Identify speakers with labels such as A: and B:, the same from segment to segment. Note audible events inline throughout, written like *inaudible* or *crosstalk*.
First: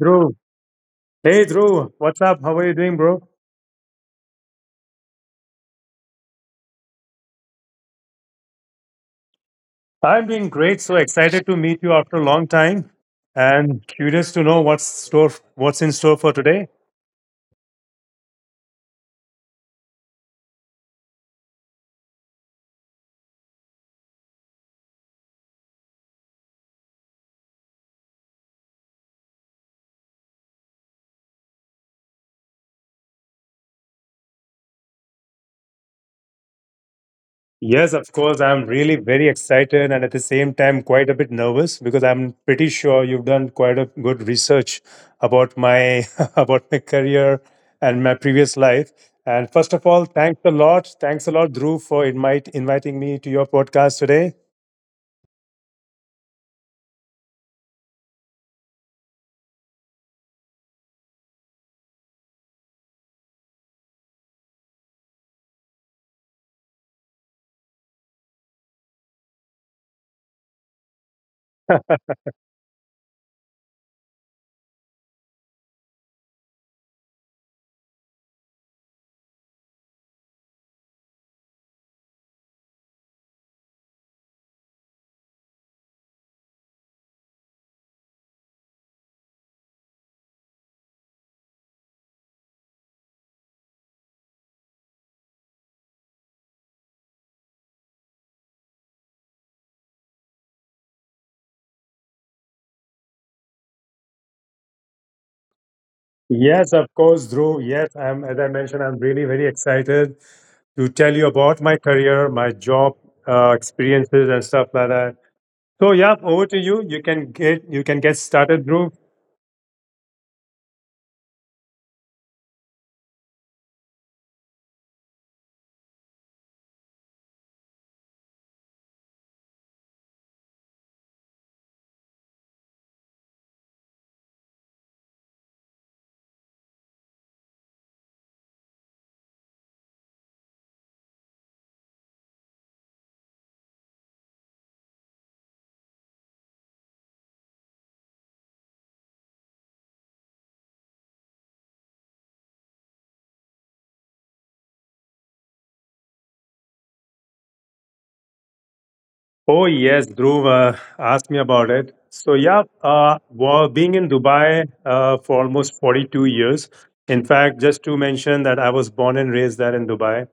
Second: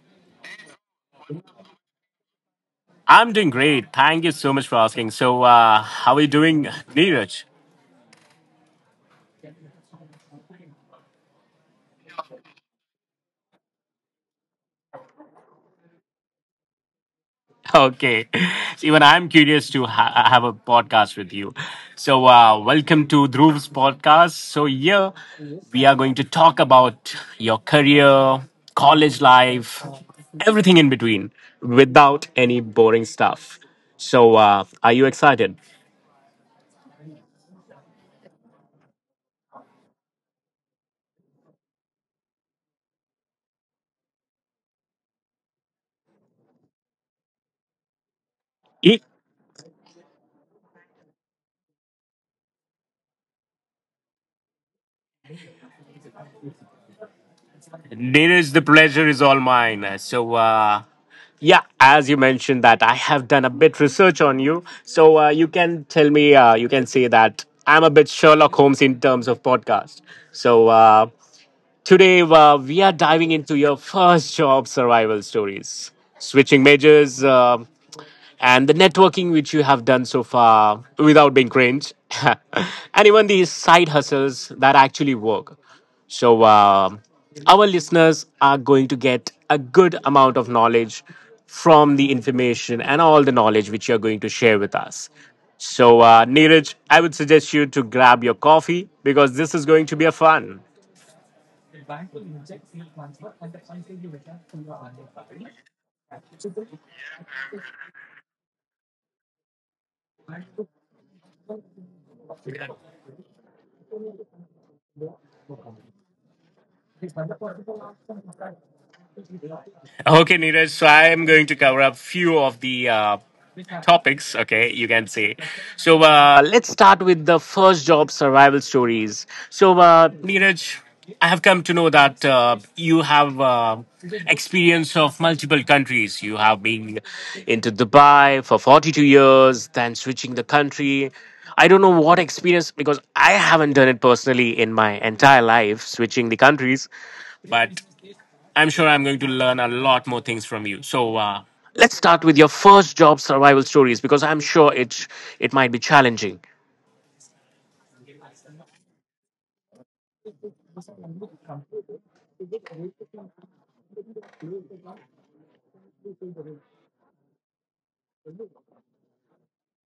A: Dhruv. What's up? How are you doing, bro?
B: I'm doing great. Thank you so much for asking. So, how are you doing, Neeraj?
A: I'm doing great. So excited to meet you after a long time and curious to know what's in store for today.
B: *laughs* Okay. So even I'm curious to have a podcast with you. So, welcome to Dhruv's podcast. So, yeah, we are going to talk about your career, college life, everything in between without any boring stuff. So, are you excited?
A: Yes, of course. I'm really very excited and at the same time quite a bit nervous because I'm pretty sure you've done quite a good research about my *laughs* about my career and my
B: It,
A: previous life. And first of all, thanks a lot. Thanks a lot, Dhruv, for inviting me to your podcast today.
B: Neeraj, the pleasure is all mine. So, yeah, as you mentioned that I have done a bit research on you, so you can tell me, you can say that I'm a bit Sherlock Holmes in terms of podcast. So today we are diving into your first job survival stories, switching majors, and the networking which you have done so far without being cringe, *laughs* and even these side hustles that actually work. So, our listeners are going to get a good amount of knowledge from the information and all the knowledge which you're going to share with us. So, Neeraj, I would suggest you to grab your coffee because this is going to be a fun.
A: Yes, of course, Dhruv. As I mentioned, I'm really very excited to tell you about my career, my job experiences, and stuff like that. So yeah, over to you. You can get started, Dhruv.
B: Okay, Neeraj. So I am going to cover up few of the topics. Okay, you can say. So let's start with the first job survival stories. So Neeraj, I have come to know that you have experience of multiple countries. You have been into Dubai for 42 years, then switching the country. I don't know what experience because I haven't done it personally in my entire life, switching the countries. But. I'm sure I'm going to learn a lot more things from you. So let's start with your first job survival stories because I'm sure it might be challenging.
A: Oh yes, Dhruv asked me about it. So yeah, well, being in Dubai for almost 42 years. In fact, just to mention that I was born and raised there in Dubai.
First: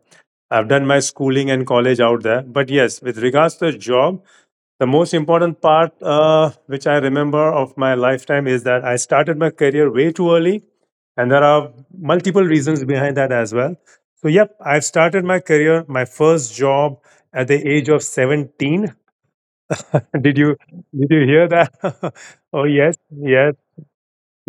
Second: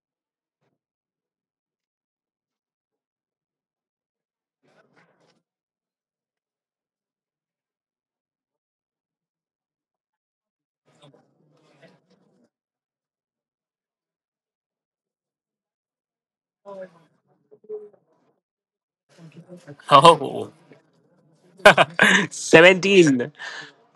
A: I've done my schooling and college out there. But yes, with regards to the job, the most important part which I remember of my lifetime is that I started my career way too early, and there are multiple reasons behind that as well. So yep, I started my career, my first job at the age of 17. *laughs* Did you
B: Oh,
A: did you hear that? *laughs* Oh
B: *laughs*
A: yes, yes,
B: 17.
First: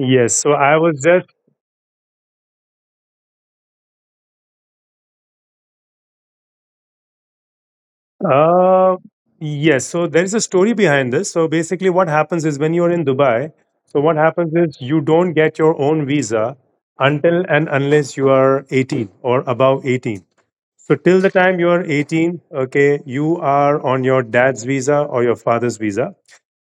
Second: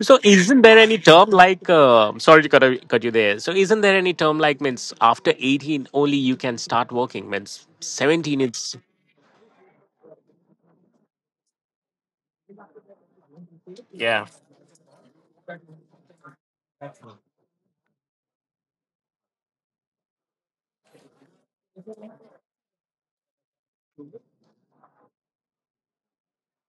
B: So
A: So
B: isn't
A: I
B: there any
A: was just
B: term like sorry to cut you there. So isn't there any term like means after 18 only you can start working means 17 it's
A: uh yes. So there is a story behind this. So basically what happens is when you're in Dubai, so what
B: yeah.
A: happens is you don't get your own visa until and unless you are 18 or above 18. So till the time you're 18, okay, you are on your dad's visa or your father's visa.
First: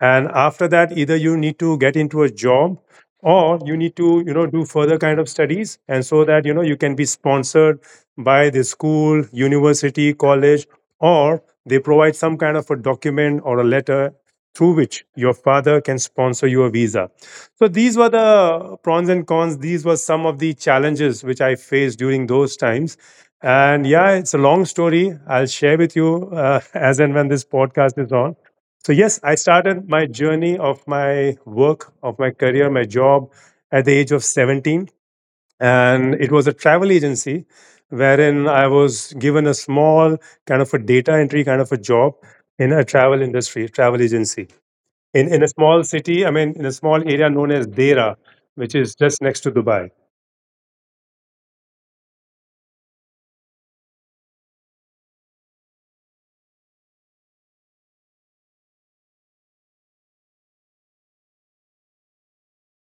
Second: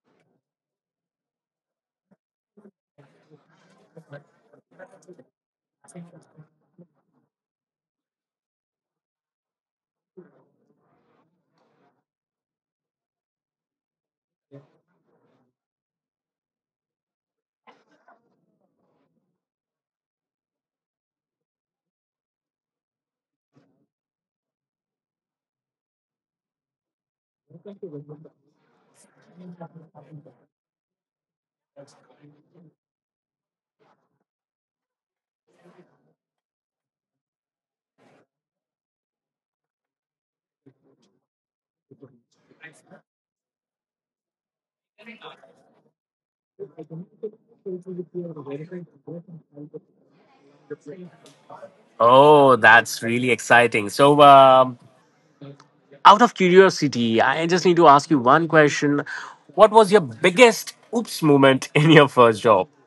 A: And after that, either you need to get into a job or you need to, you know, do further kind of studies. And so that, you know, you can be sponsored by the school, university, college, or they provide some kind of a document or a letter through which your father can sponsor you a visa. So these were the pros and cons. These were some of the challenges which I faced during those times. And yeah, it's a long story. I'll share with you *laughs* as and when this podcast is on. So, yes, I started my journey of my work, of my career, my job at the age of 17. And it was a travel agency wherein I was given a small kind of a data entry kind of a job in a travel industry, travel agency in a small city, I mean, in a small area known as Dera, which is just next to Dubai.
B: Oh, that's really exciting. So out of curiosity, I just need to ask you one question. What was your biggest oops moment in your first job? *laughs*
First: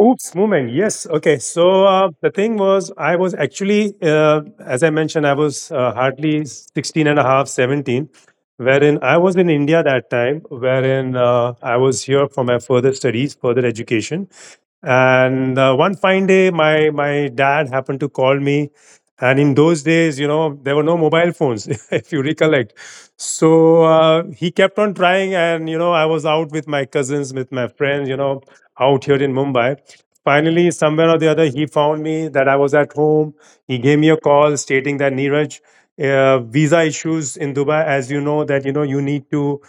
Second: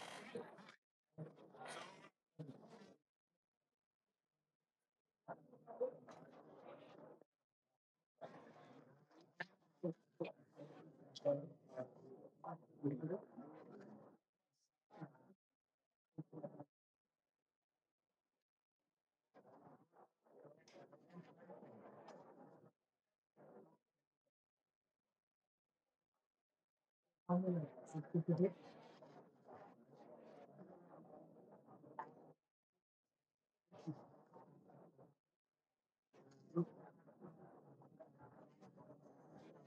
A: Oops, moment. Yes. Okay. So the thing was, I was actually, as I mentioned, I was hardly 16 and a half, 17, wherein I was in India that time, wherein I was here for my further studies, further education. And one fine day, my dad happened to call me. And in those days, you know, there were no mobile phones, *laughs* if you recollect. So he kept on trying. And, you know, I was out with my cousins, with my friends, you know, out here in Mumbai. Finally, somewhere or the other, he found me that I was at home. He gave me a call stating that Neeraj, visa issues in Dubai, as you know, that you know you need to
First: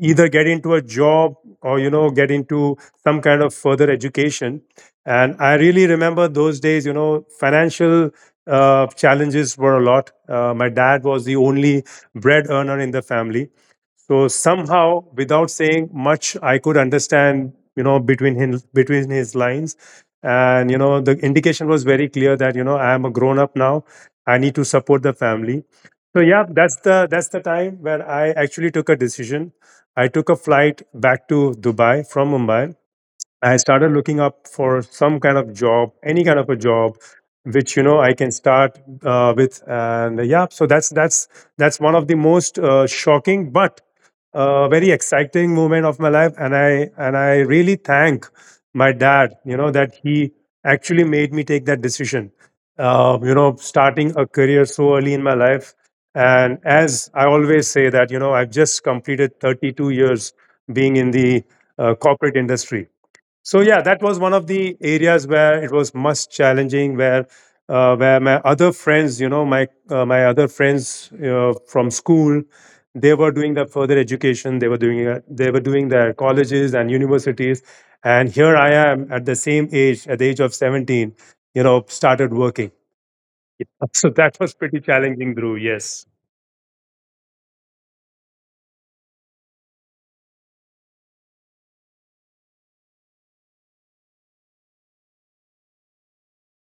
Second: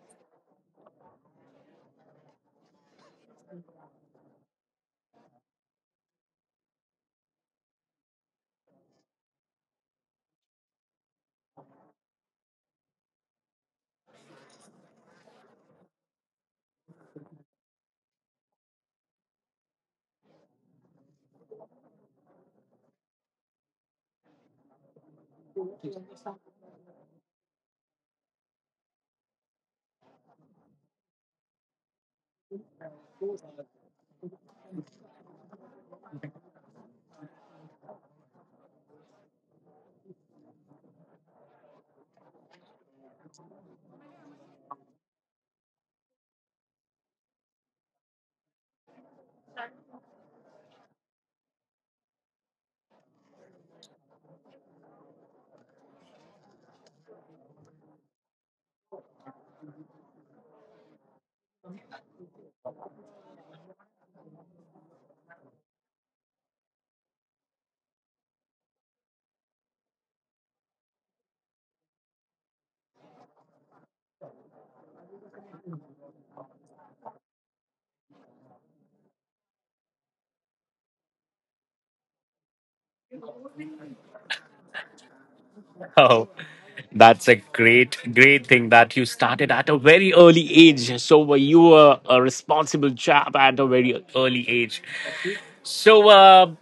A: either get into a job or you know get into some kind of further education. And I really remember those days. You know, financial challenges were a lot. My dad was the only bread earner in the family, so somehow, without saying much, I could understand, you know, between him, between his lines, and you know, the indication was very clear that you know I am a grown up now. I need to support the family. So yeah, that's the time where I actually took a decision. I took a flight back to Dubai from Mumbai. I started looking up for some kind of job, any kind of a job, which you know I can start with, and yeah, so that's one of the most shocking but very exciting moment of my life, and I really thank my dad, you know, that he actually made me take that decision, you know, starting a career so early in my life, and as I always say that, you know, I've just completed 32 years being in the corporate industry. So yeah, that was one of the areas where it was most challenging. Where my other friends, you know, my other friends from school, they were doing their further education. They were doing their colleges and universities, and here I am at the same age, at the age of 17, you know, started working. *laughs* So that was pretty challenging, Drew. Yes.
B: Oh, that's a great, great thing that you started at a very early age. So you were a responsible chap at a very early age. So,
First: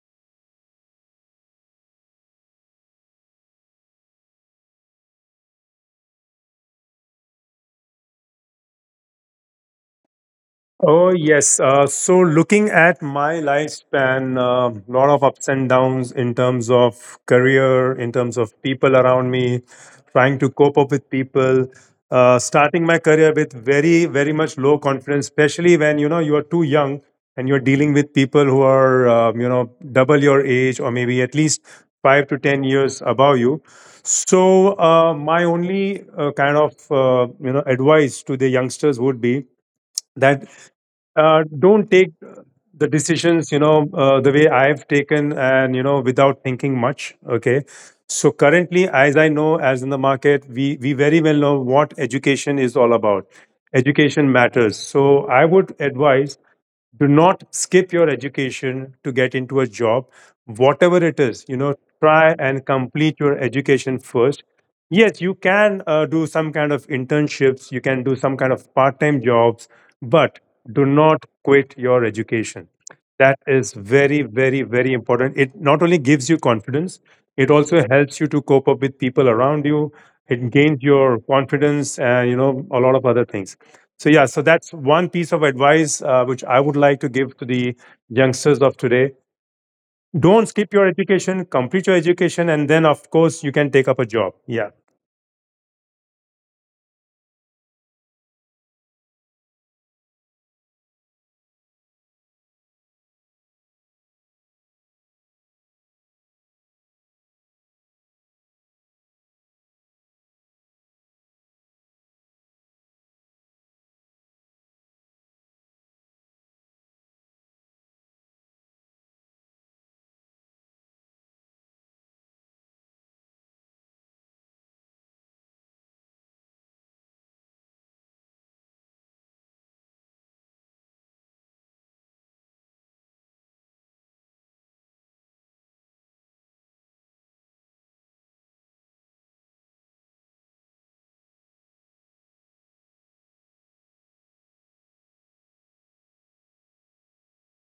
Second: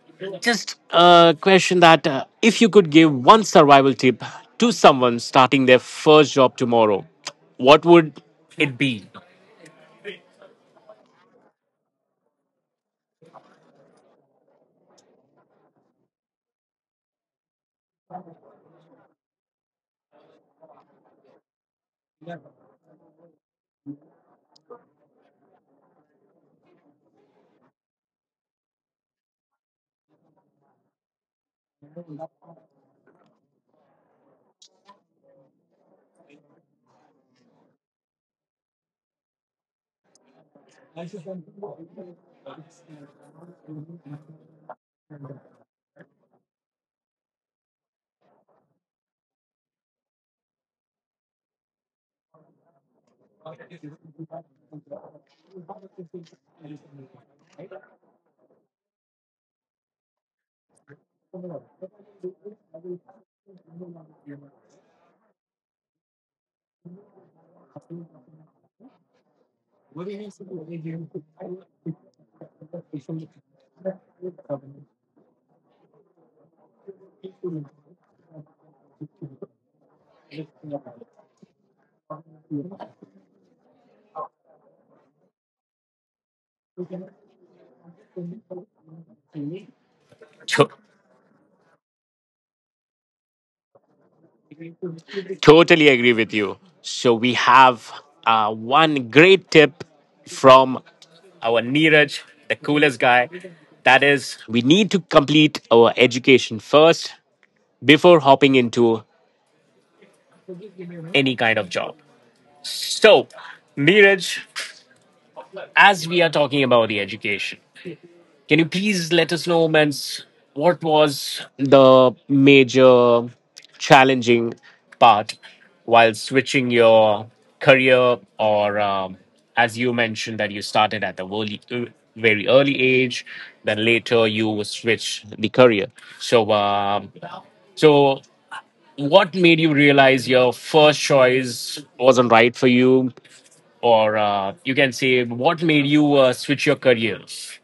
B: just a question that if you could give one survival tip to someone starting their first job tomorrow, what would it be?
A: Oh, yes. So, looking at my lifespan, a lot of ups and downs in terms of career, in terms of people around me, trying to cope up with people. Starting my career with very, very much low confidence, especially when you know you are too young and you're dealing with people who are you know double your age or maybe at least 5 to 10 years above you. So, my only you know advice to the youngsters would be that don't take the decisions you know the way I've taken and you know without thinking much, okay. So currently as I know, as in the market, we very well know what education is all about. Education matters, so I would advise, do not skip your education to get into a job, whatever it is, you know. Try and complete your education first. Yes, you can do some kind of internships, you can do some kind of part time jobs, but do not quit your education. That is very, very, very important. It not only gives you confidence, it also helps you to cope up with people around you. It gains your confidence and, you know, a lot of other things. So, yeah, so that's one piece of advice which I would like to give to the youngsters of today. Don't
B: *laughs*
A: skip your education, complete your education, and then, of course, you can take up a job. Yeah.
B: Totally agree with you. So we have one great tip from our Neeraj, the coolest guy. That is, we need to complete our education first before hopping into any kind of job. So, Neeraj, as we are talking about the education, can you please let us know, Mans, what was the major challenging part while switching your career, or as you mentioned that you started at the early, very early age, then later you switch the career. So, um, so what made you realize your first choice wasn't right for you, or you can say what made you switch your careers?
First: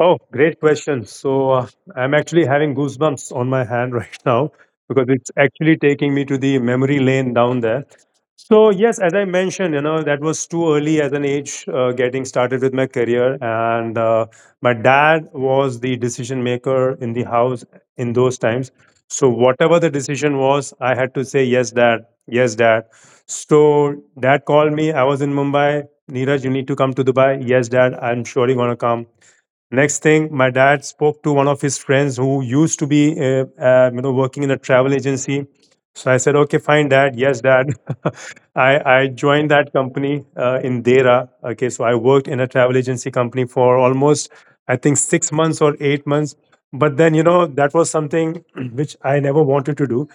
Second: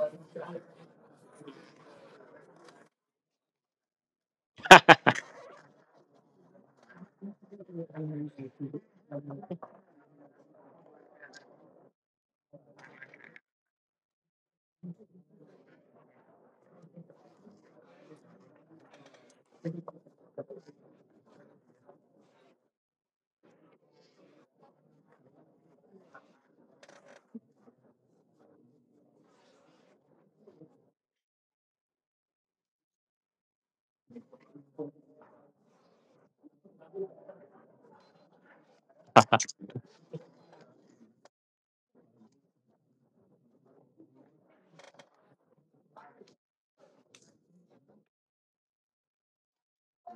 A: Oh, great question. So I'm actually having goosebumps on my hand *laughs* right now because it's actually taking me to the memory lane down there. So yes, as I mentioned, you know that was too early as an age getting started with my career, and my dad was the decision maker in the house in those times. So whatever the decision was, I had to say yes, dad, yes, dad. So dad called me. I was in Mumbai. Neeraj, you need to come to Dubai. Yes, dad, I'm surely gonna come. Next thing, my dad spoke to one of his friends who used to be, you know, working in a travel agency. So I said, "Okay, fine, Dad. Yes, Dad." *laughs* I joined that company in Dera. Okay, so I worked in a travel agency company for almost, I think, 6 months or 8 months. But then, you know, that was something *clears throat* which I never wanted to do.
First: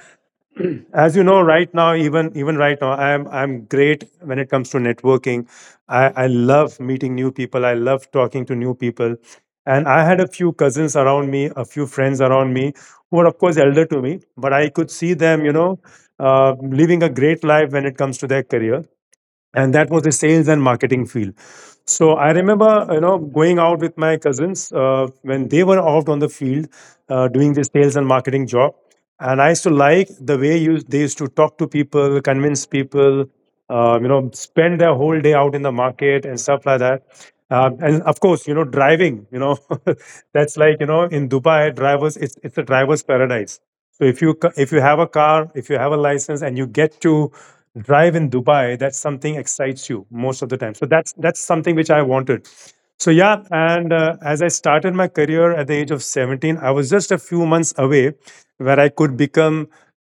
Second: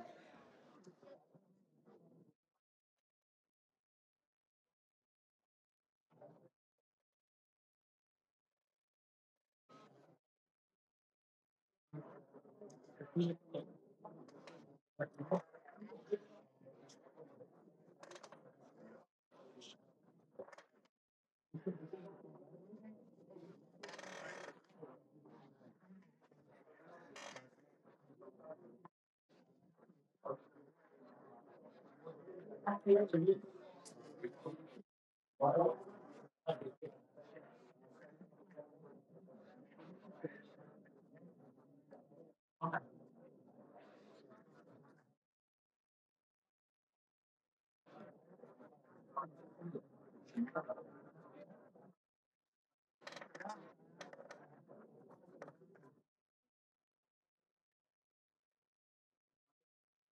A: As you know right now, even right now i'm great when it comes to networking. I love meeting new people, I love talking to new people, and I had a few cousins around me, a few friends around me, who were of course elder to me, but I could see them, you know, living a great life when it comes to their career, and that was the sales and marketing field. So I remember, you know, going out with my cousins when they were out on the field doing the sales and marketing job, and I used to like the way they used to talk to people, convince people, you know, spend their whole day out in the market and stuff like that. And of course, you know, driving, you know, *laughs* that's like, you know, in Dubai, drivers, it's a driver's paradise. So if you have a car, if you have a license, and you get to drive in Dubai, that's something excites you most of the time. So that's something which I wanted. So yeah, and as I started my career at the age of 17, I was just a few months away where I could become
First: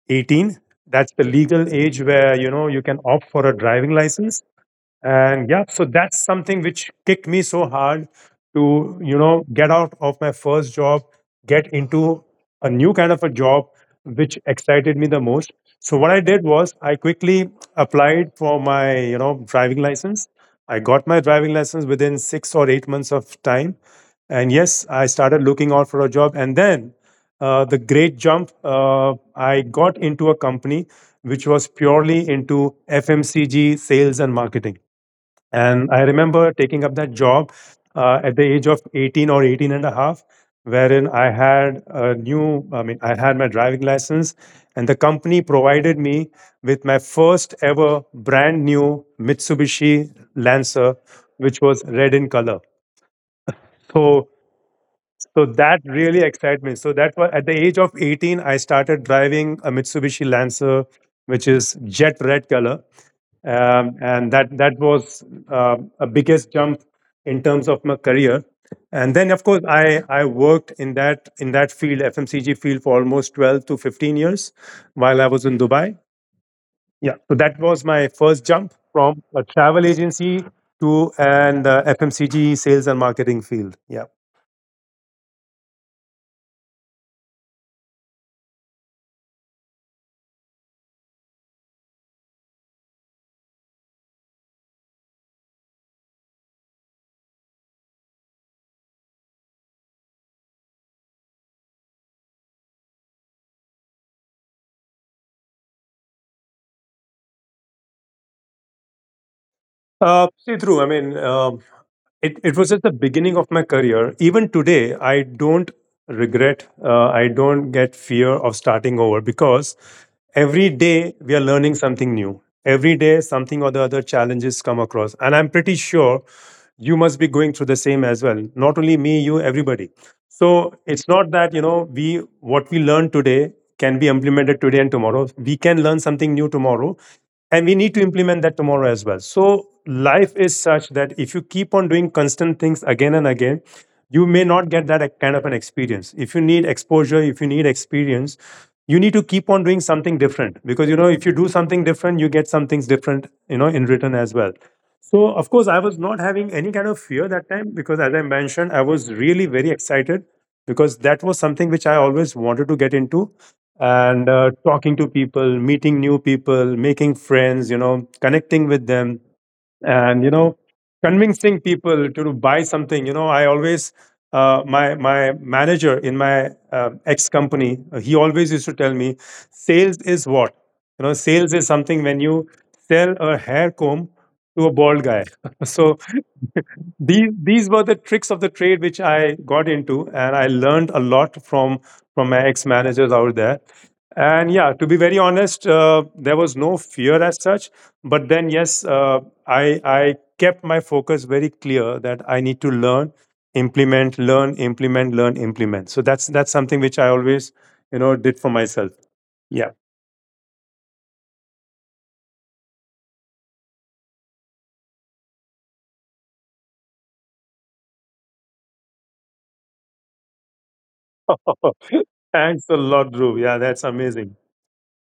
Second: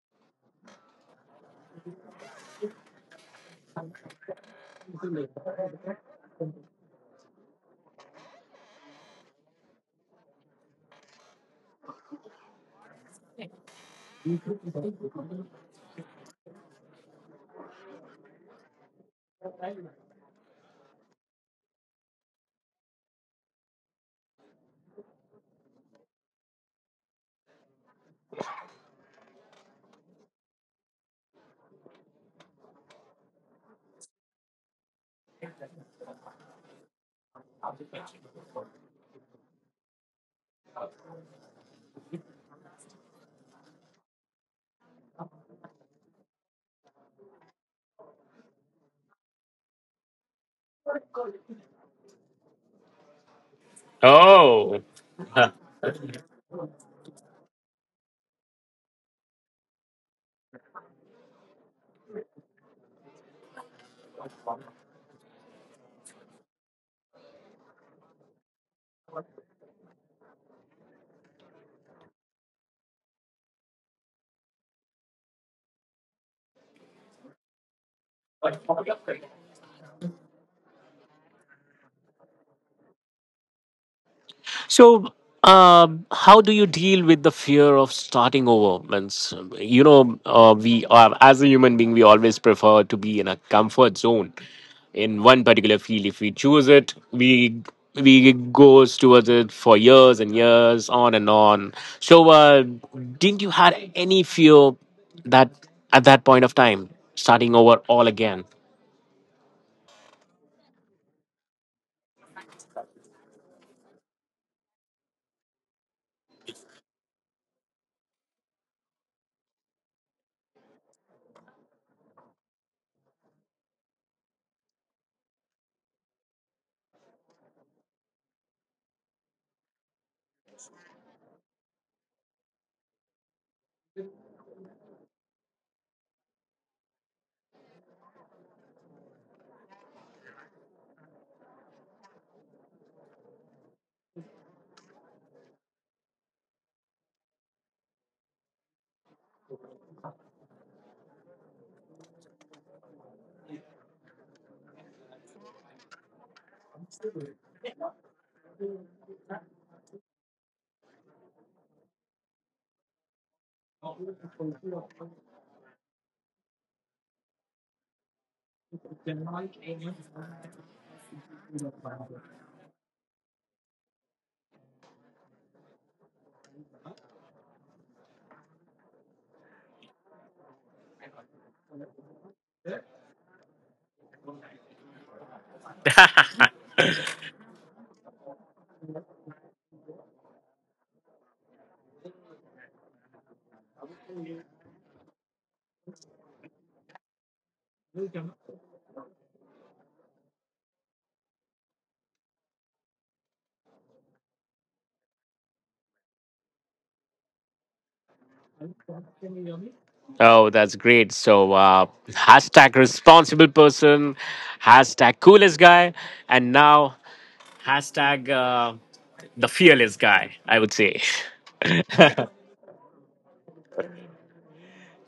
A: 18. That's the legal age where you know you can opt for a driving license. And yeah, so that's something which kicked me so hard to, you know, get out of my first job, get into a new kind of a job which excited me the most. So what I did was, I quickly applied for my, you know, driving license. I got my driving license within 6 or 8 months of time, and yes, I started looking out for a job. And then the great jump, I got into a company which was purely into FMCG sales and marketing. And I remember taking up that job at the age of 18 or 18 and a half, wherein I had a new, I mean, I had my driving license, and the company provided me with my first ever brand new Mitsubishi Lancer, which was red in color. So
B: Oh.
A: so
B: *laughs*
A: that really excited me. So that's why at the age of 18, I started driving a Mitsubishi Lancer, which is jet red color. And that was a biggest jump in terms of my career. And then, of course, I worked in that field, FMCG field, for almost 12 to 15 years while I was in Dubai. Yeah, so that was my first jump from a travel agency to an FMCG sales and marketing field. Yeah.
B: So, how do you deal with the fear of starting over? Means, we are, as a human being, we always prefer to be in a comfort zone in one particular field. If we choose it, we goes towards it for years and years, on and on. So, didn't you had any fear that at that point of time starting over all again?
A: See through. I mean, it was at the beginning of my career. Even today, I don't regret. I don't get fear of starting over because every day we are learning something new. Every day, something or the other challenges come across, and I'm pretty sure you must be going through the same as well. Not only me, you, everybody. So it's not that, you know, we what we learn today can be implemented today and tomorrow. We can learn something new tomorrow, and we need to implement that tomorrow as well. So life is such that if you keep on doing constant things again and again, you may not get that kind of an experience. If you need exposure, if you need experience, you need to keep on doing something different, because, you know, if you do something different, you get some things different, you know, in return as well. So, of course, I was not having any kind of fear that time because, as I mentioned, I was really very excited because that was something which I always wanted to get into. And talking to people, meeting new people, making friends, you know, connecting with them and you know convincing people to buy something. You know, I always, my manager in my ex company, he always used to tell me, sales is what, you know, sales is something when you sell a hair comb to a bald guy. *laughs* So *laughs* these were the tricks of the trade which I got into, and I learned a lot from my ex managers out there. And yeah, to be very honest, there was no fear as such. But then, yes, I kept my focus very clear that I need to learn, implement, learn, implement, learn, implement. So that's something which I always, you know, did for myself. Yeah.
B: Oh, that's great. So, hashtag responsible person, hashtag coolest guy, and now hashtag the fearless guy, I would say. *laughs*
A: *laughs* Thanks a lot, Dhruv. Yeah, that's amazing.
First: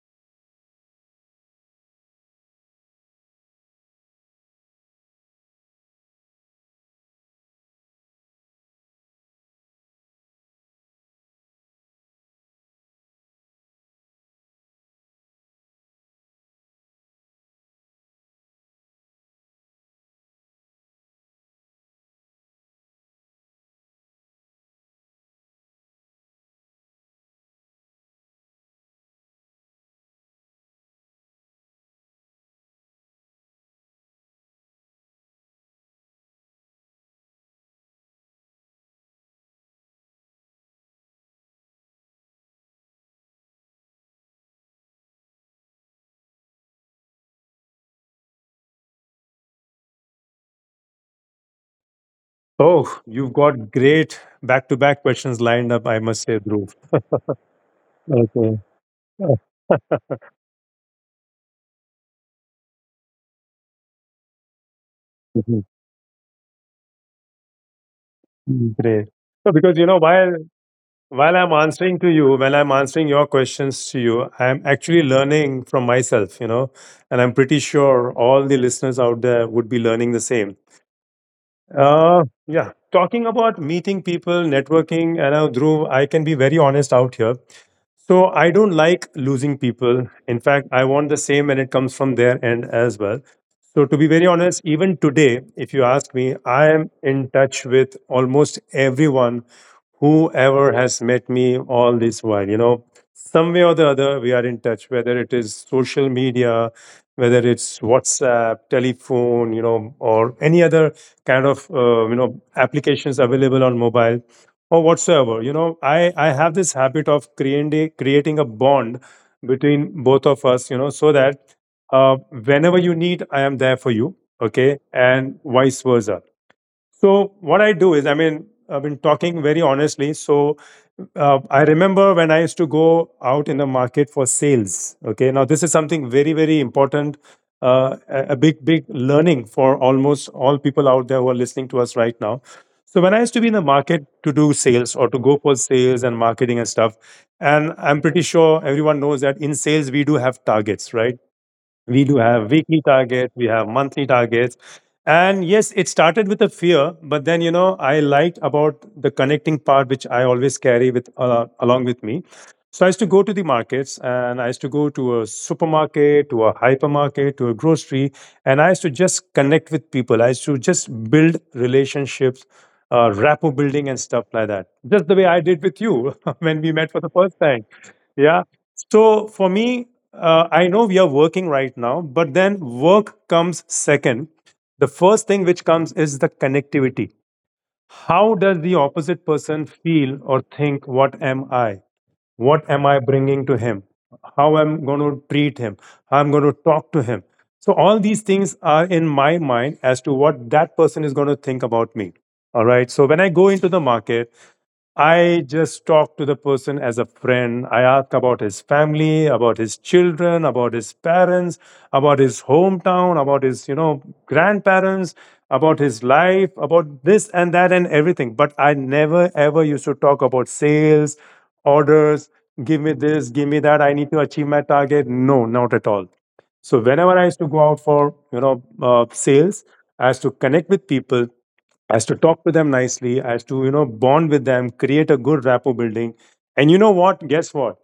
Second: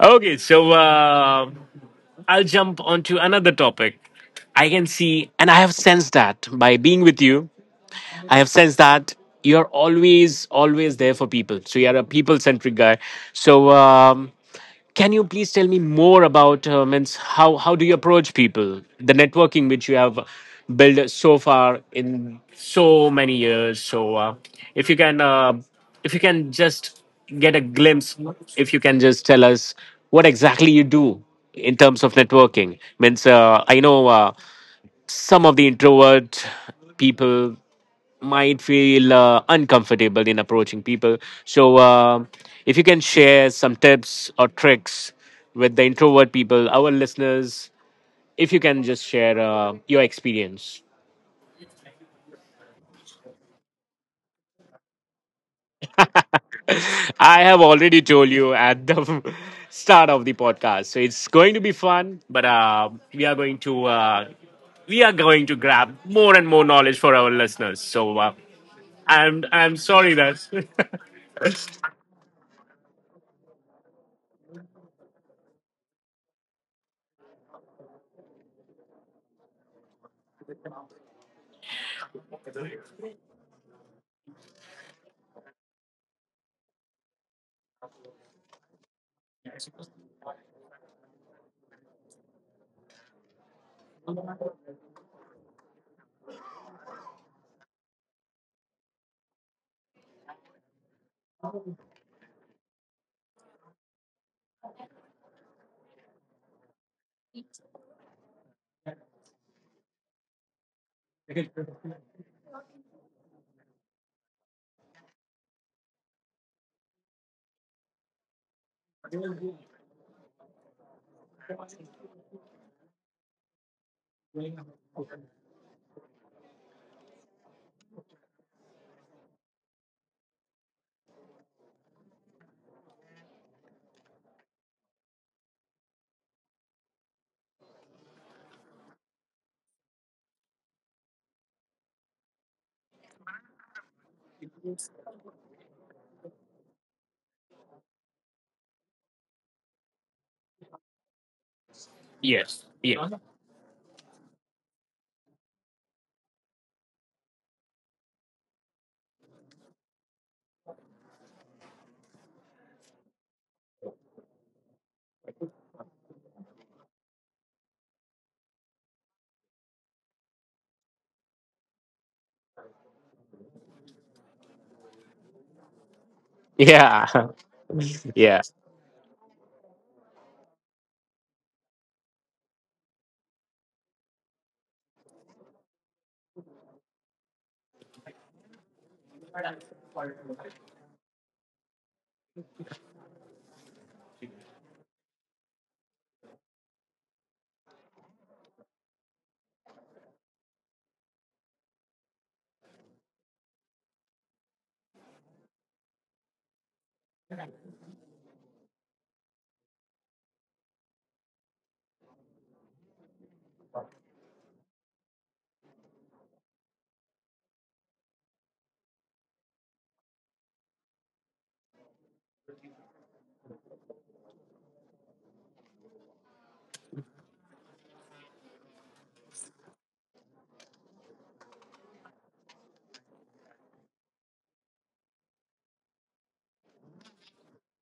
B: Okay, so I'll jump onto another topic. I can see, and I have sensed that by being with you, I have sensed that you're always, always there for people. So, you're a people centric guy. So, can you please tell me more about means how do you approach people, the networking which you have built so far in so many years? So if you can uh, if you can just get a glimpse, if you can just tell us what exactly you do in terms of networking. Means I know some of the introvert people might feel uncomfortable in approaching people. So, if you can share some tips or tricks with the introvert people, our listeners, if you can just share your experience.
A: Oh, you've got great back-to-back questions lined up, I must say, Dhruv.
B: I have already told you
A: Okay. *laughs*
B: at the
A: Oh.
B: *laughs* start of the podcast, so it's going to be fun. But we are going to
A: Mhm.
B: grab more and more knowledge for our listeners. So
A: Mm, great.
B: I'm
A: So
B: I'm
A: because, you know,
B: sorry
A: while
B: that. *laughs*
A: I'm answering to you, when I'm answering your questions to you, I'm actually learning from myself, you know, and I'm pretty sure all the listeners out there would be learning the same. Yeah. Talking about meeting people, networking, and Dhruv, I can be very honest out here. So I don't like losing people. In fact, I want the same and it comes from their end as well. So to be very honest, even today, if you ask me, I am in touch with almost everyone whoever has met me all this while. You know, some way or the other we are in touch, whether it is social media, whether it's WhatsApp, telephone, you know, or any other kind of you know, applications available on mobile or whatsoever. You know, I have this habit of creating a bond between both of us, you know, so that uh, whenever you need, I am there for you, okay, and vice versa. So what I do is, I mean, I've been talking very honestly. So I remember when I used to go out in the market for sales. Okay, now this is something very, very important, a big, big learning for almost all people out there who are listening to us right now. So when I used to be in the market to do sales or to go for sales and marketing and stuff, and I'm pretty sure everyone knows that in sales we do have targets, right? We do have
B: Yes,
A: weekly
B: yeah,
A: targets, we have monthly targets. And yes, it started with a fear, but then, you know, I liked about the connecting part, which I always carry with along with me. So I used to go to the markets and I used to go to a supermarket, to a hypermarket, to a grocery, and I used to just connect with people. I used to just build relationships, rapport building, and stuff like that. Just the way I did with you *laughs* when we met for
B: yeah,
A: the first time.
B: *laughs* yeah.
A: Yeah. So for me, I know we are working right now, but then work comes second. The first thing which comes is the connectivity. How does the opposite person feel or think? What am I? What am I bringing to him, how I'm going to treat him, how I'm going to talk to him, so all these things are in my mind as to what that person is going to think about me. All right, so when I go into the market, I just talk to the person as a friend. I ask about his family, about his children, about his parents, about his hometown, about his, you know, grandparents, about his life, about this and that and everything. But I never ever used to talk about sales orders, give me this, give me that, I need to achieve my target. No, not at all. So whenever I used to go out for, you know, sales, I used to connect with people, I used to talk to them nicely, I used to, you know, bond with them, create a good rapport building. And you know what? Guess what?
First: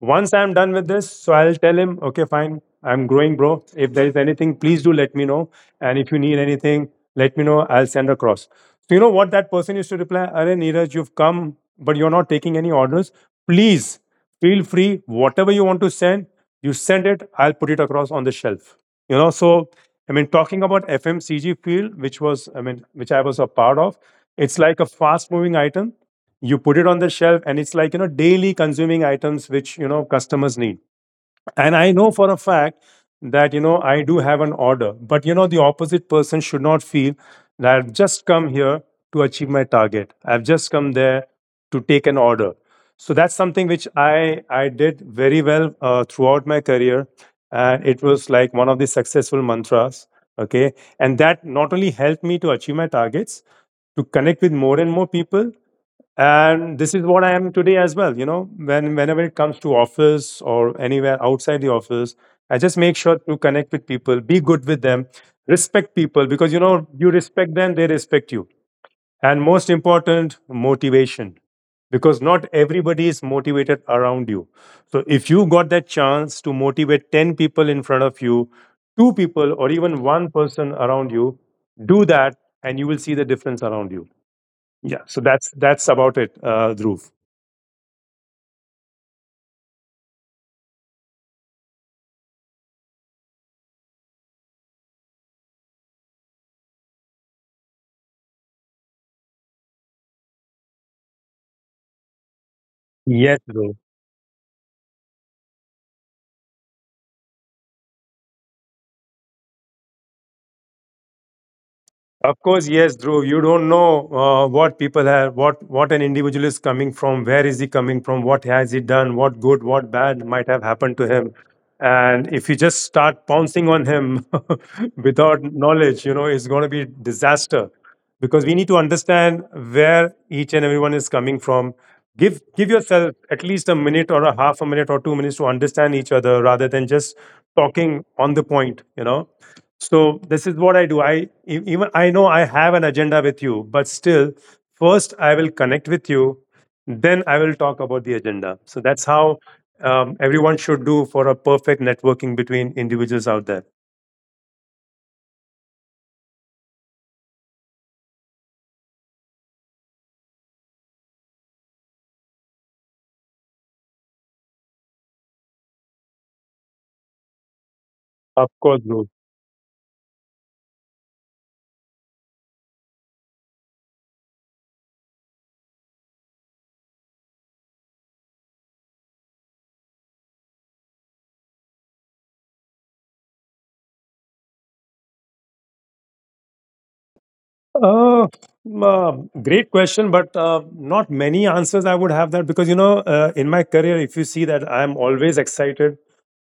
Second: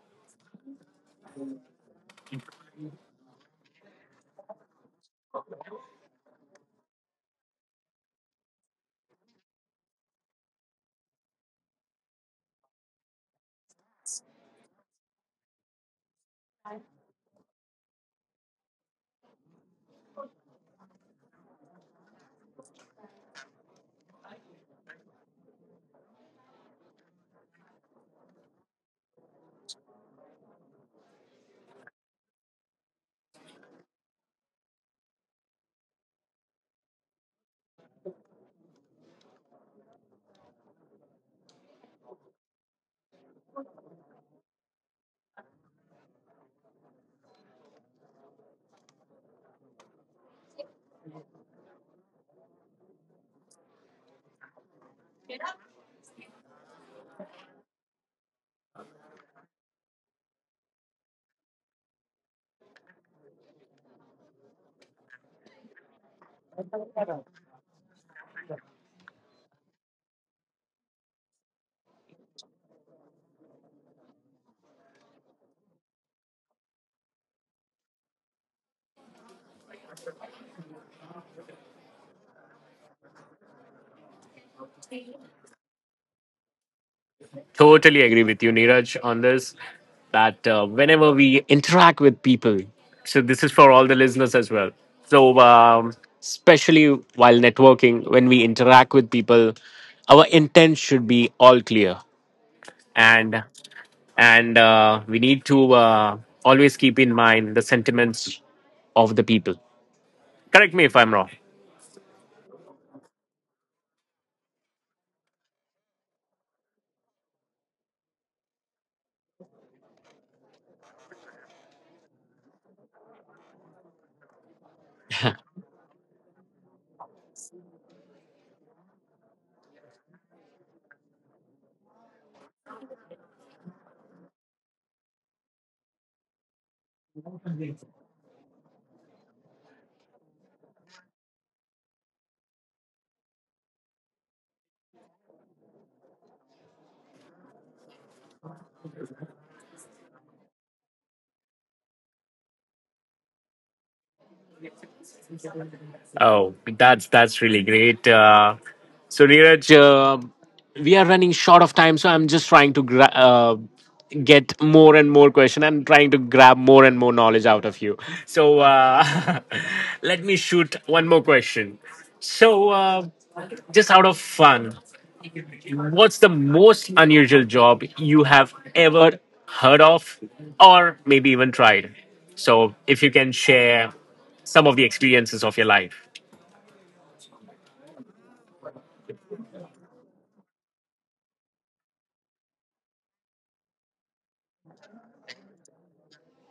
A: Once I'm done with this, so I'll tell him, okay, fine, I'm growing, bro. If there is anything, please do let me know. And if you need anything, let me know. I'll send across. So, you know what that person used to reply? Arey Neeraj, you've come, but you're not taking any orders. Please feel free, whatever you want to send, you send it, I'll put it across on the shelf. You know, so I mean, talking about FMCG field, which was, I mean, which I was a part of, it's like a fast moving item. You put it on the shelf and it's like, you know, daily consuming items which, you know, customers need. And I know for a fact that, you know, I do have an order, but, you know, the opposite person should not feel that I've just come here to achieve my target, I've just come there to take an order. So that's something which I did very well throughout my career, and it was like one of the successful mantras. Okay, and that not only helped me to achieve my targets, to connect with more and more people. And this is what I am today as well. You know, when whenever it comes to office or anywhere outside the office, I just make sure to connect with people, be good with them, respect people, because, you know, you respect them, they respect you. And most important, motivation, because not everybody is motivated around you. So if you got that chance to motivate 10 people in front of you, two people or even one person around you, do that, and you will see the difference around you. Yeah. So that's about it, Dhruv.
B: Totally agree with you, Neeraj, on this. That whenever we interact with people, so this is for all the listeners as well. So, especially while networking, when we interact with people, our intent should be all clear,
A: Yes,
B: and
A: Dhruv.
B: and we need to always keep in mind the sentiments of the people. Correct me if I'm wrong.
A: Of course, yes, Dhruv. You don't know what people have, what an individual is coming from, where is he coming from, what has he done, what good, what bad might have happened to him, and if you just start pouncing on him *laughs* without knowledge, you know, it's going to be disaster. Because we need to understand where each and everyone is coming from. Give yourself at least a minute or a half a minute or 2 minutes to understand each other, rather than just talking on the point. You know. So this is what I do. I Even I know I have an agenda with you, but still, first I will connect with you, then I will talk about the agenda. So that's how everyone should do for a perfect networking between individuals out there.
B: Oh, that's really great. So Neeraj, we are running short of time, so I'm just trying to get more and more question and trying to grab more and more knowledge out of you.
A: Of
B: So
A: course, bro.
B: *laughs* let me shoot one more question. So just out of fun, what's the most unusual job you have ever heard of, or maybe even tried? So if you can share some of the experiences of your life.
A: Uh, uh, Great question, but not many answers I would have that because, you know, in my career, if you see that I'm always excited,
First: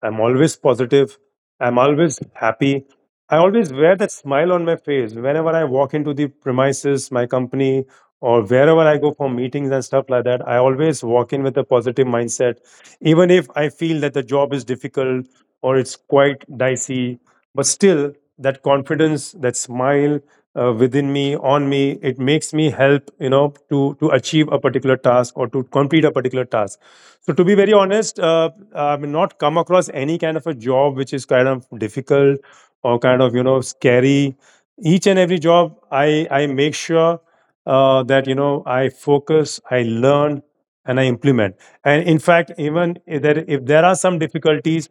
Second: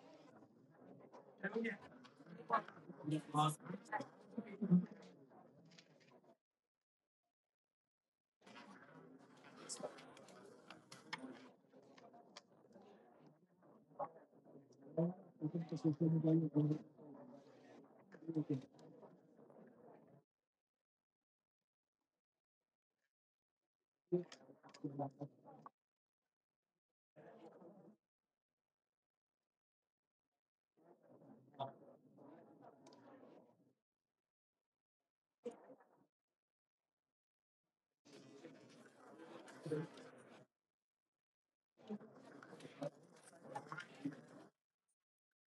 A: I'm always positive, I'm always happy. I always wear that smile on my face whenever I walk into the premises, my company, or wherever I go for meetings and stuff like that. I always walk in with a positive mindset even if I feel that the job is difficult or it's quite dicey, but still that confidence, that smile within me, on me, it makes me help, you know, to achieve a particular task or to complete a particular task. So to be very honest, I've not come across any kind of a job which is kind of difficult or kind of, you know, scary. Each and every job, I make sure that, you know, I focus, I learn and I implement. And in fact, even if there are some difficulties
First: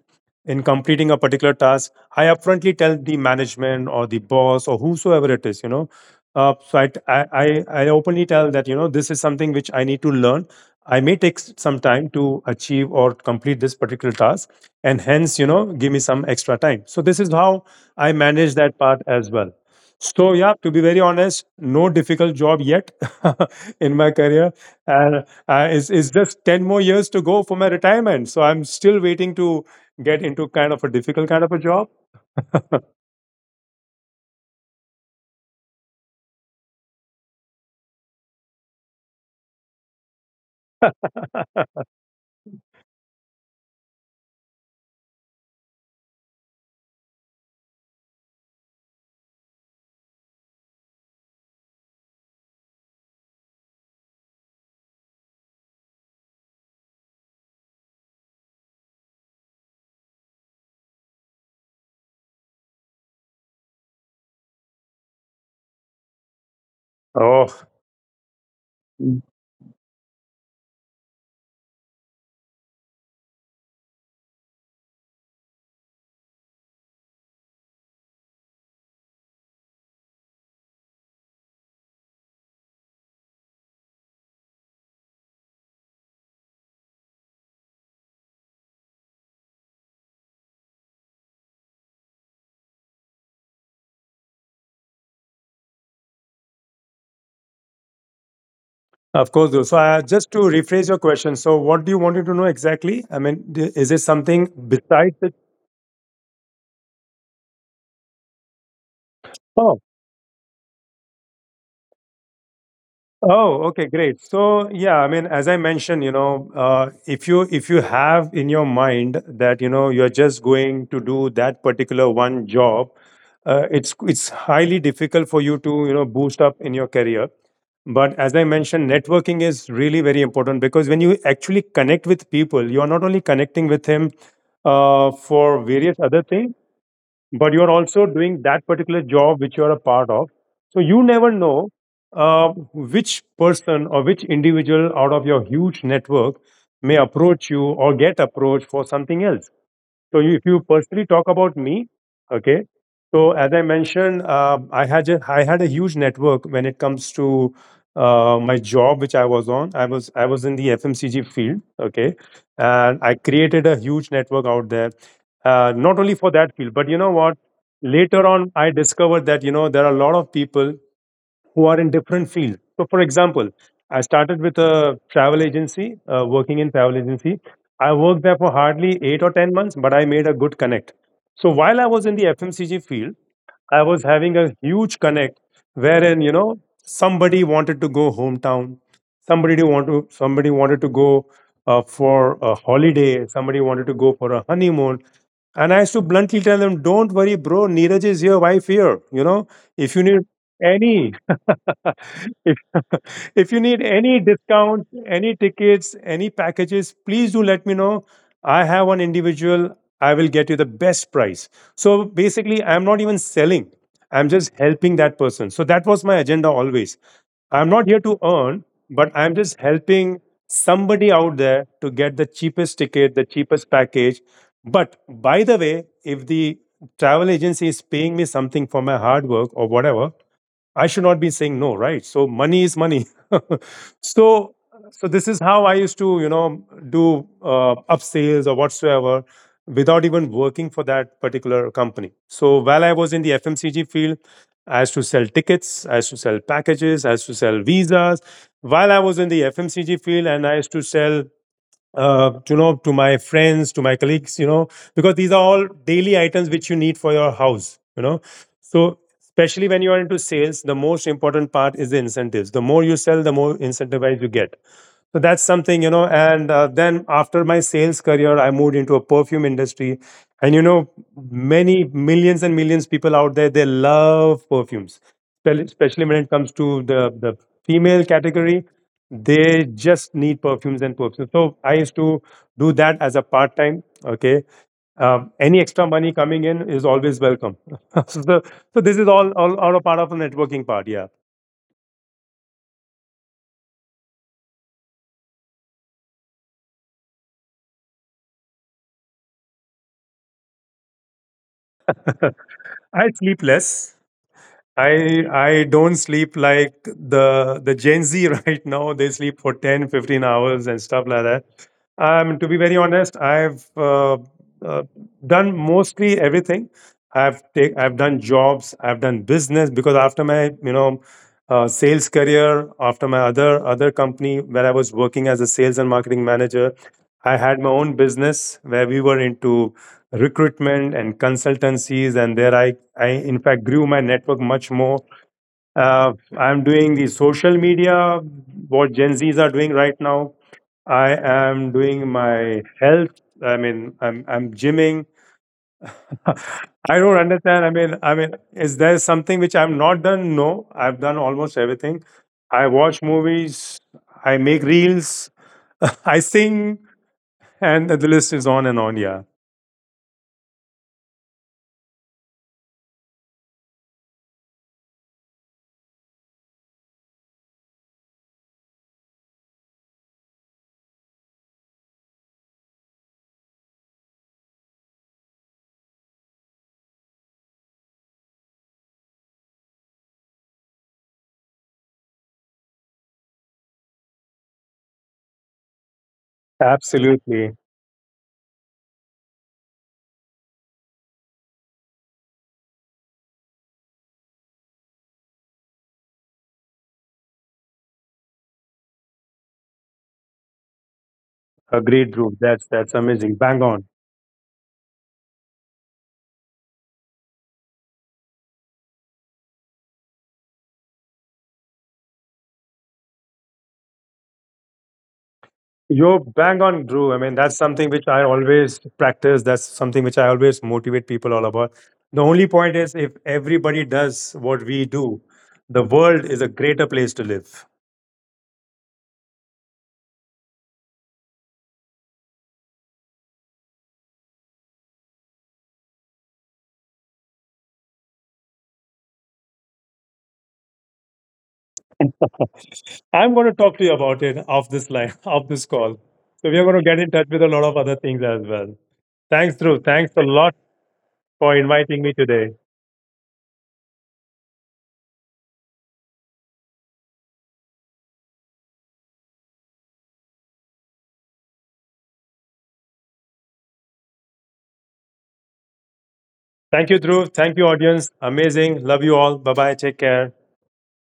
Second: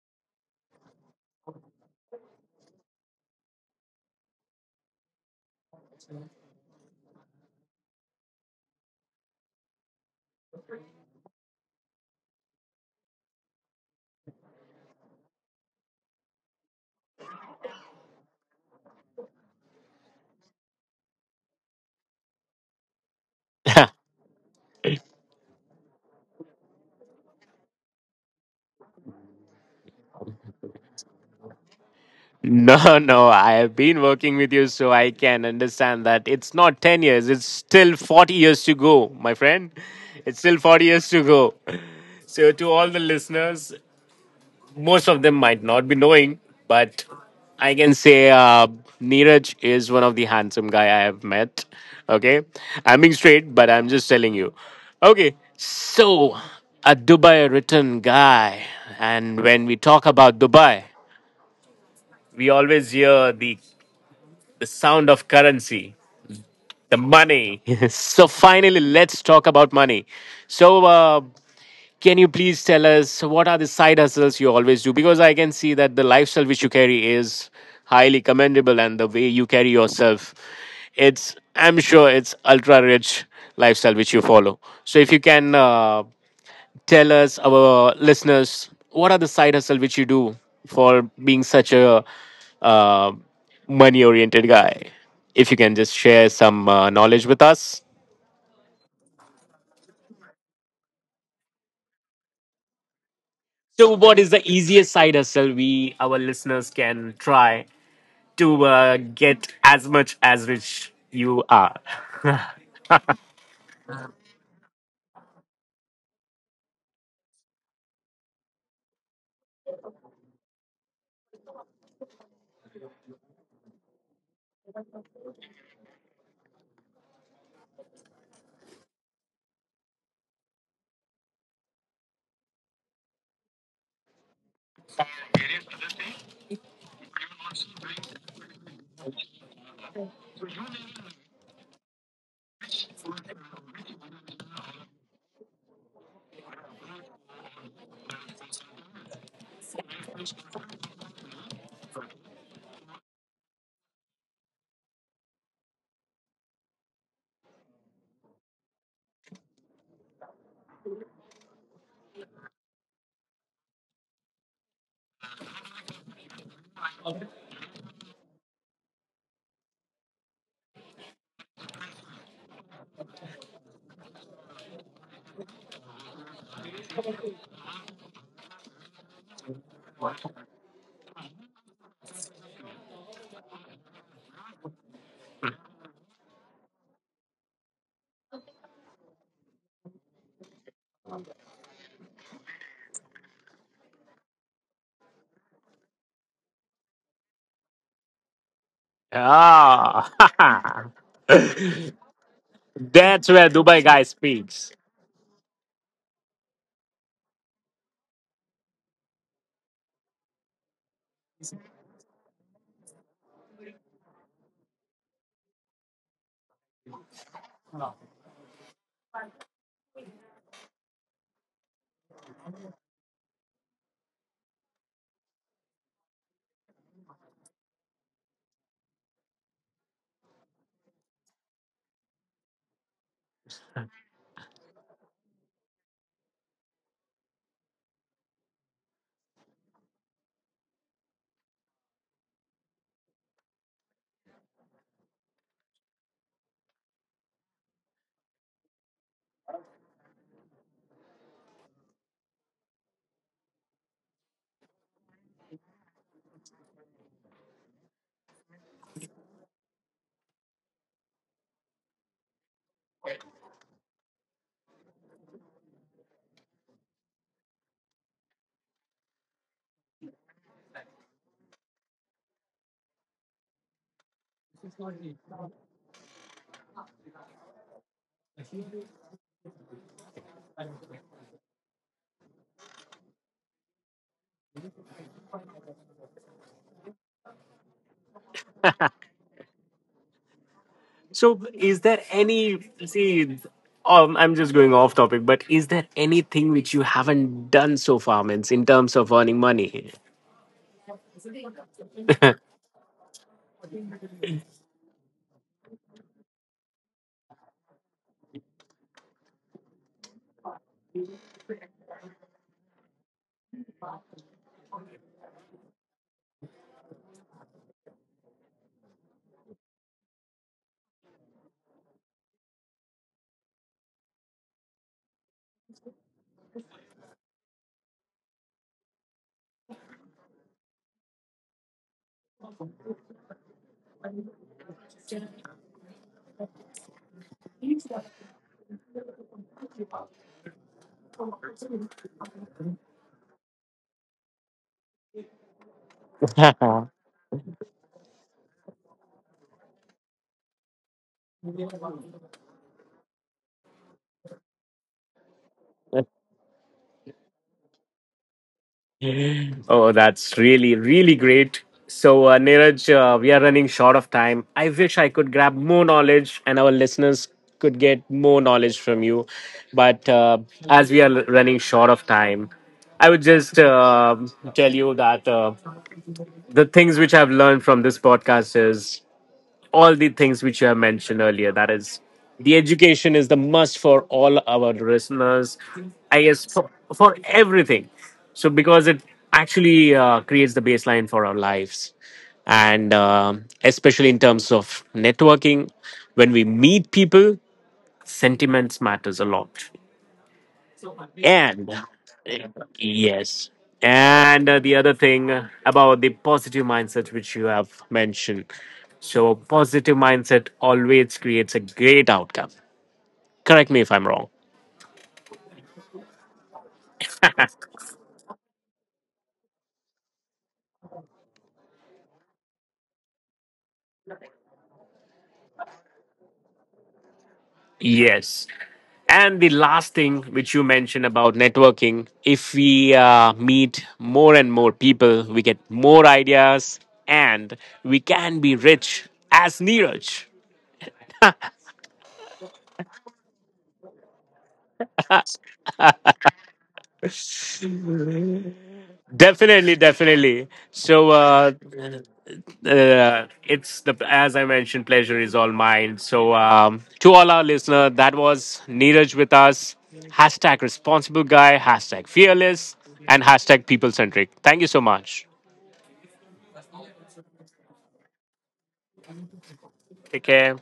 A: in completing a particular task, I upfrontly tell the management or the boss or whosoever it is, you know. So I openly tell that, you know, this is something which I need to learn. I may take some time to achieve or complete this particular task, and hence, you know, give me some extra time. So this is how I manage that part as well. So yeah, to be very honest, no difficult job yet *laughs* in my
B: *laughs*
A: career. And is just 10 more years to go for my retirement, so I'm still waiting to get into kind of a difficult kind of a job.
B: No, no, I have been working with you, so I can understand that it's not 10 years, it's still 40 years to go, my friend. It's still 40 years to go.
A: *laughs*
B: So, to all the listeners, most of them might not be knowing, but I can say Neeraj is one of the handsome guy I have met. Okay, I'm being straight, but I'm just telling you. Okay, so a Dubai written guy, and when we talk about Dubai, we always hear the sound of currency, the
A: Oh.
B: money. *laughs* So, finally, let's talk about money. So, can you please tell us so what are the side hustles you always do? Because I can see that the lifestyle which you carry is highly commendable, and the way you carry yourself, it's I'm sure it's ultra rich lifestyle which you follow. So, if you can tell us, our listeners, what are the side hustle which you do for being such a uh, money oriented guy? If you can just share some knowledge with us.
A: Of course, though. So, just to rephrase your question, so what do you wanted to know exactly? I mean, is it
B: So,
A: something
B: what is the
A: besides the?
B: easiest side hustle we, our listeners, can try to
A: Oh.
B: get as much as rich you are?
A: Oh, okay, great. So, yeah, I mean, as I mentioned, you know, if you have in your mind that, you know, you're just going to do that particular one job, it's highly difficult for you to, you know, boost up in your career. But as I mentioned, networking is really very important because when you actually connect with people, you are not only connecting with him for various other things, but you're also doing that particular job which you're a part of. So you never know which person or which individual out of your huge network may approach you or get approached for something else. So you, if you personally talk about me, okay. So as I mentioned, I had a huge network when it comes to my job, which I was on. I was in the FMCG field, okay, and I created a huge network out there. Not only for that field, but you know what? Later on, I discovered that, you know, there are a lot of people who are in different fields. So, for example, I started with a travel agency, working in travel agency. I worked there for hardly 8 or 10 months, but I made a good connect. So while I was in the FMCG field, I was having a huge connect wherein, you know, somebody wanted to go hometown, somebody wanted to go for a holiday, somebody wanted to go for a honeymoon. And I used to bluntly tell them, "Don't worry, bro, Neeraj is here, wife here. You know, if you need
B: Ah,
A: any
B: *laughs*
A: *laughs* if, *laughs* if you need
B: that's where
A: any
B: Dubai guy
A: discounts,
B: speaks.
A: any tickets, any packages, please do let me know. I have one individual, I will get you the best price." So basically, I'm not even selling, I'm just helping that person. So that was my agenda always. I'm not here to earn, but I'm just helping somebody out there to get the cheapest ticket, the cheapest package. But by the way, if the travel agency is paying me something for my hard work or whatever, I should not be saying no, right? So money is money. *laughs* So so this is how I used to, you know, do up or whatsoever without even working for that particular company. So while I was in the FMCG field, I used to sell tickets, I used to sell packages, I used to sell visas. While I was in the FMCG field and I used to sell to my friends, to my colleagues, you know, because these are all daily items which you need for your house, you know. So especially when you are into sales, the most important part is the incentives. The more you sell, the more incentivized you get. So that's something, you know. And then after my sales career, I moved into a perfume industry. And, you know, many millions and millions people out there, they love perfumes. Especially when it comes to the the female category, they just need perfumes and perfumes. So I used to do that as a part time. Okay. Any extra money coming in is always welcome. *laughs* so, the, so this is all, all a part of a networking part, yeah.
B: So, is there any? See, I'm just going off topic, but is there anything which you haven't done so far, means in terms of earning money?
A: *laughs* I
B: *laughs*
A: sleep less. I don't sleep like the Gen Z *laughs* right now. They sleep for 10, 15 hours and stuff like that. To be very honest, I've uh, done mostly everything. I've done jobs. I've done business because after my, you know, sales career, after my other company where I was working as a sales and marketing manager, I had my own business where we were into recruitment and consultancies, and there I in fact grew my network much more. uh, I'm doing the social media, what Gen Z's are doing right now. I am doing my health, I mean, I'm gymming. *laughs* I don't understand, I mean, is there something which I've not done? No, I've done almost everything. I watch movies, I make reels, *laughs* I sing, and the list is on and on, yeah.
B: Oh, that's really, really great. So, Neeraj, we are running short of time. I wish I could grab more knowledge and our listeners could get more knowledge from you. But as we are running short of time, I would just tell you that the things which I've learned from this podcast is all the things which you have mentioned earlier. That is, the education is the must for all our listeners, I guess, for,
A: Absolutely.
B: for everything. So, because it actually creates the baseline for our lives. And especially in terms of networking, when we meet people, sentiments matters a lot.
A: Agreed,
B: And
A: Drew. That's amazing. Bang on.
B: yes. And the other thing about the positive mindset, which you have mentioned. So, positive mindset always creates a great outcome. Correct me if I'm wrong.
A: You're bang on, Drew. I mean, that's something which I always practice. That's something which I always motivate people all about. The only point is if everybody does what we do, the world is a greater place to live.
B: Yes. And the last thing which you mentioned about networking, if we meet more and more people, we get more ideas and we can be rich as Neeraj.
A: I'm going to talk to you about it off this line, *laughs* off this call. So we are going to get in touch with a lot of other things as well. Thanks, Drew. Thanks a
B: Definitely,
A: lot
B: definitely.
A: for
B: So,
A: inviting me today.
B: it's the as I mentioned, pleasure is all mine. So to all our listener, that was Neeraj with us. Hashtag responsible guy, hashtag fearless, and hashtag people centric. Thank you so much.
A: Thank you, Drew. Thank you, audience. Amazing. Love you all. Bye bye. Take care.
B: Take care.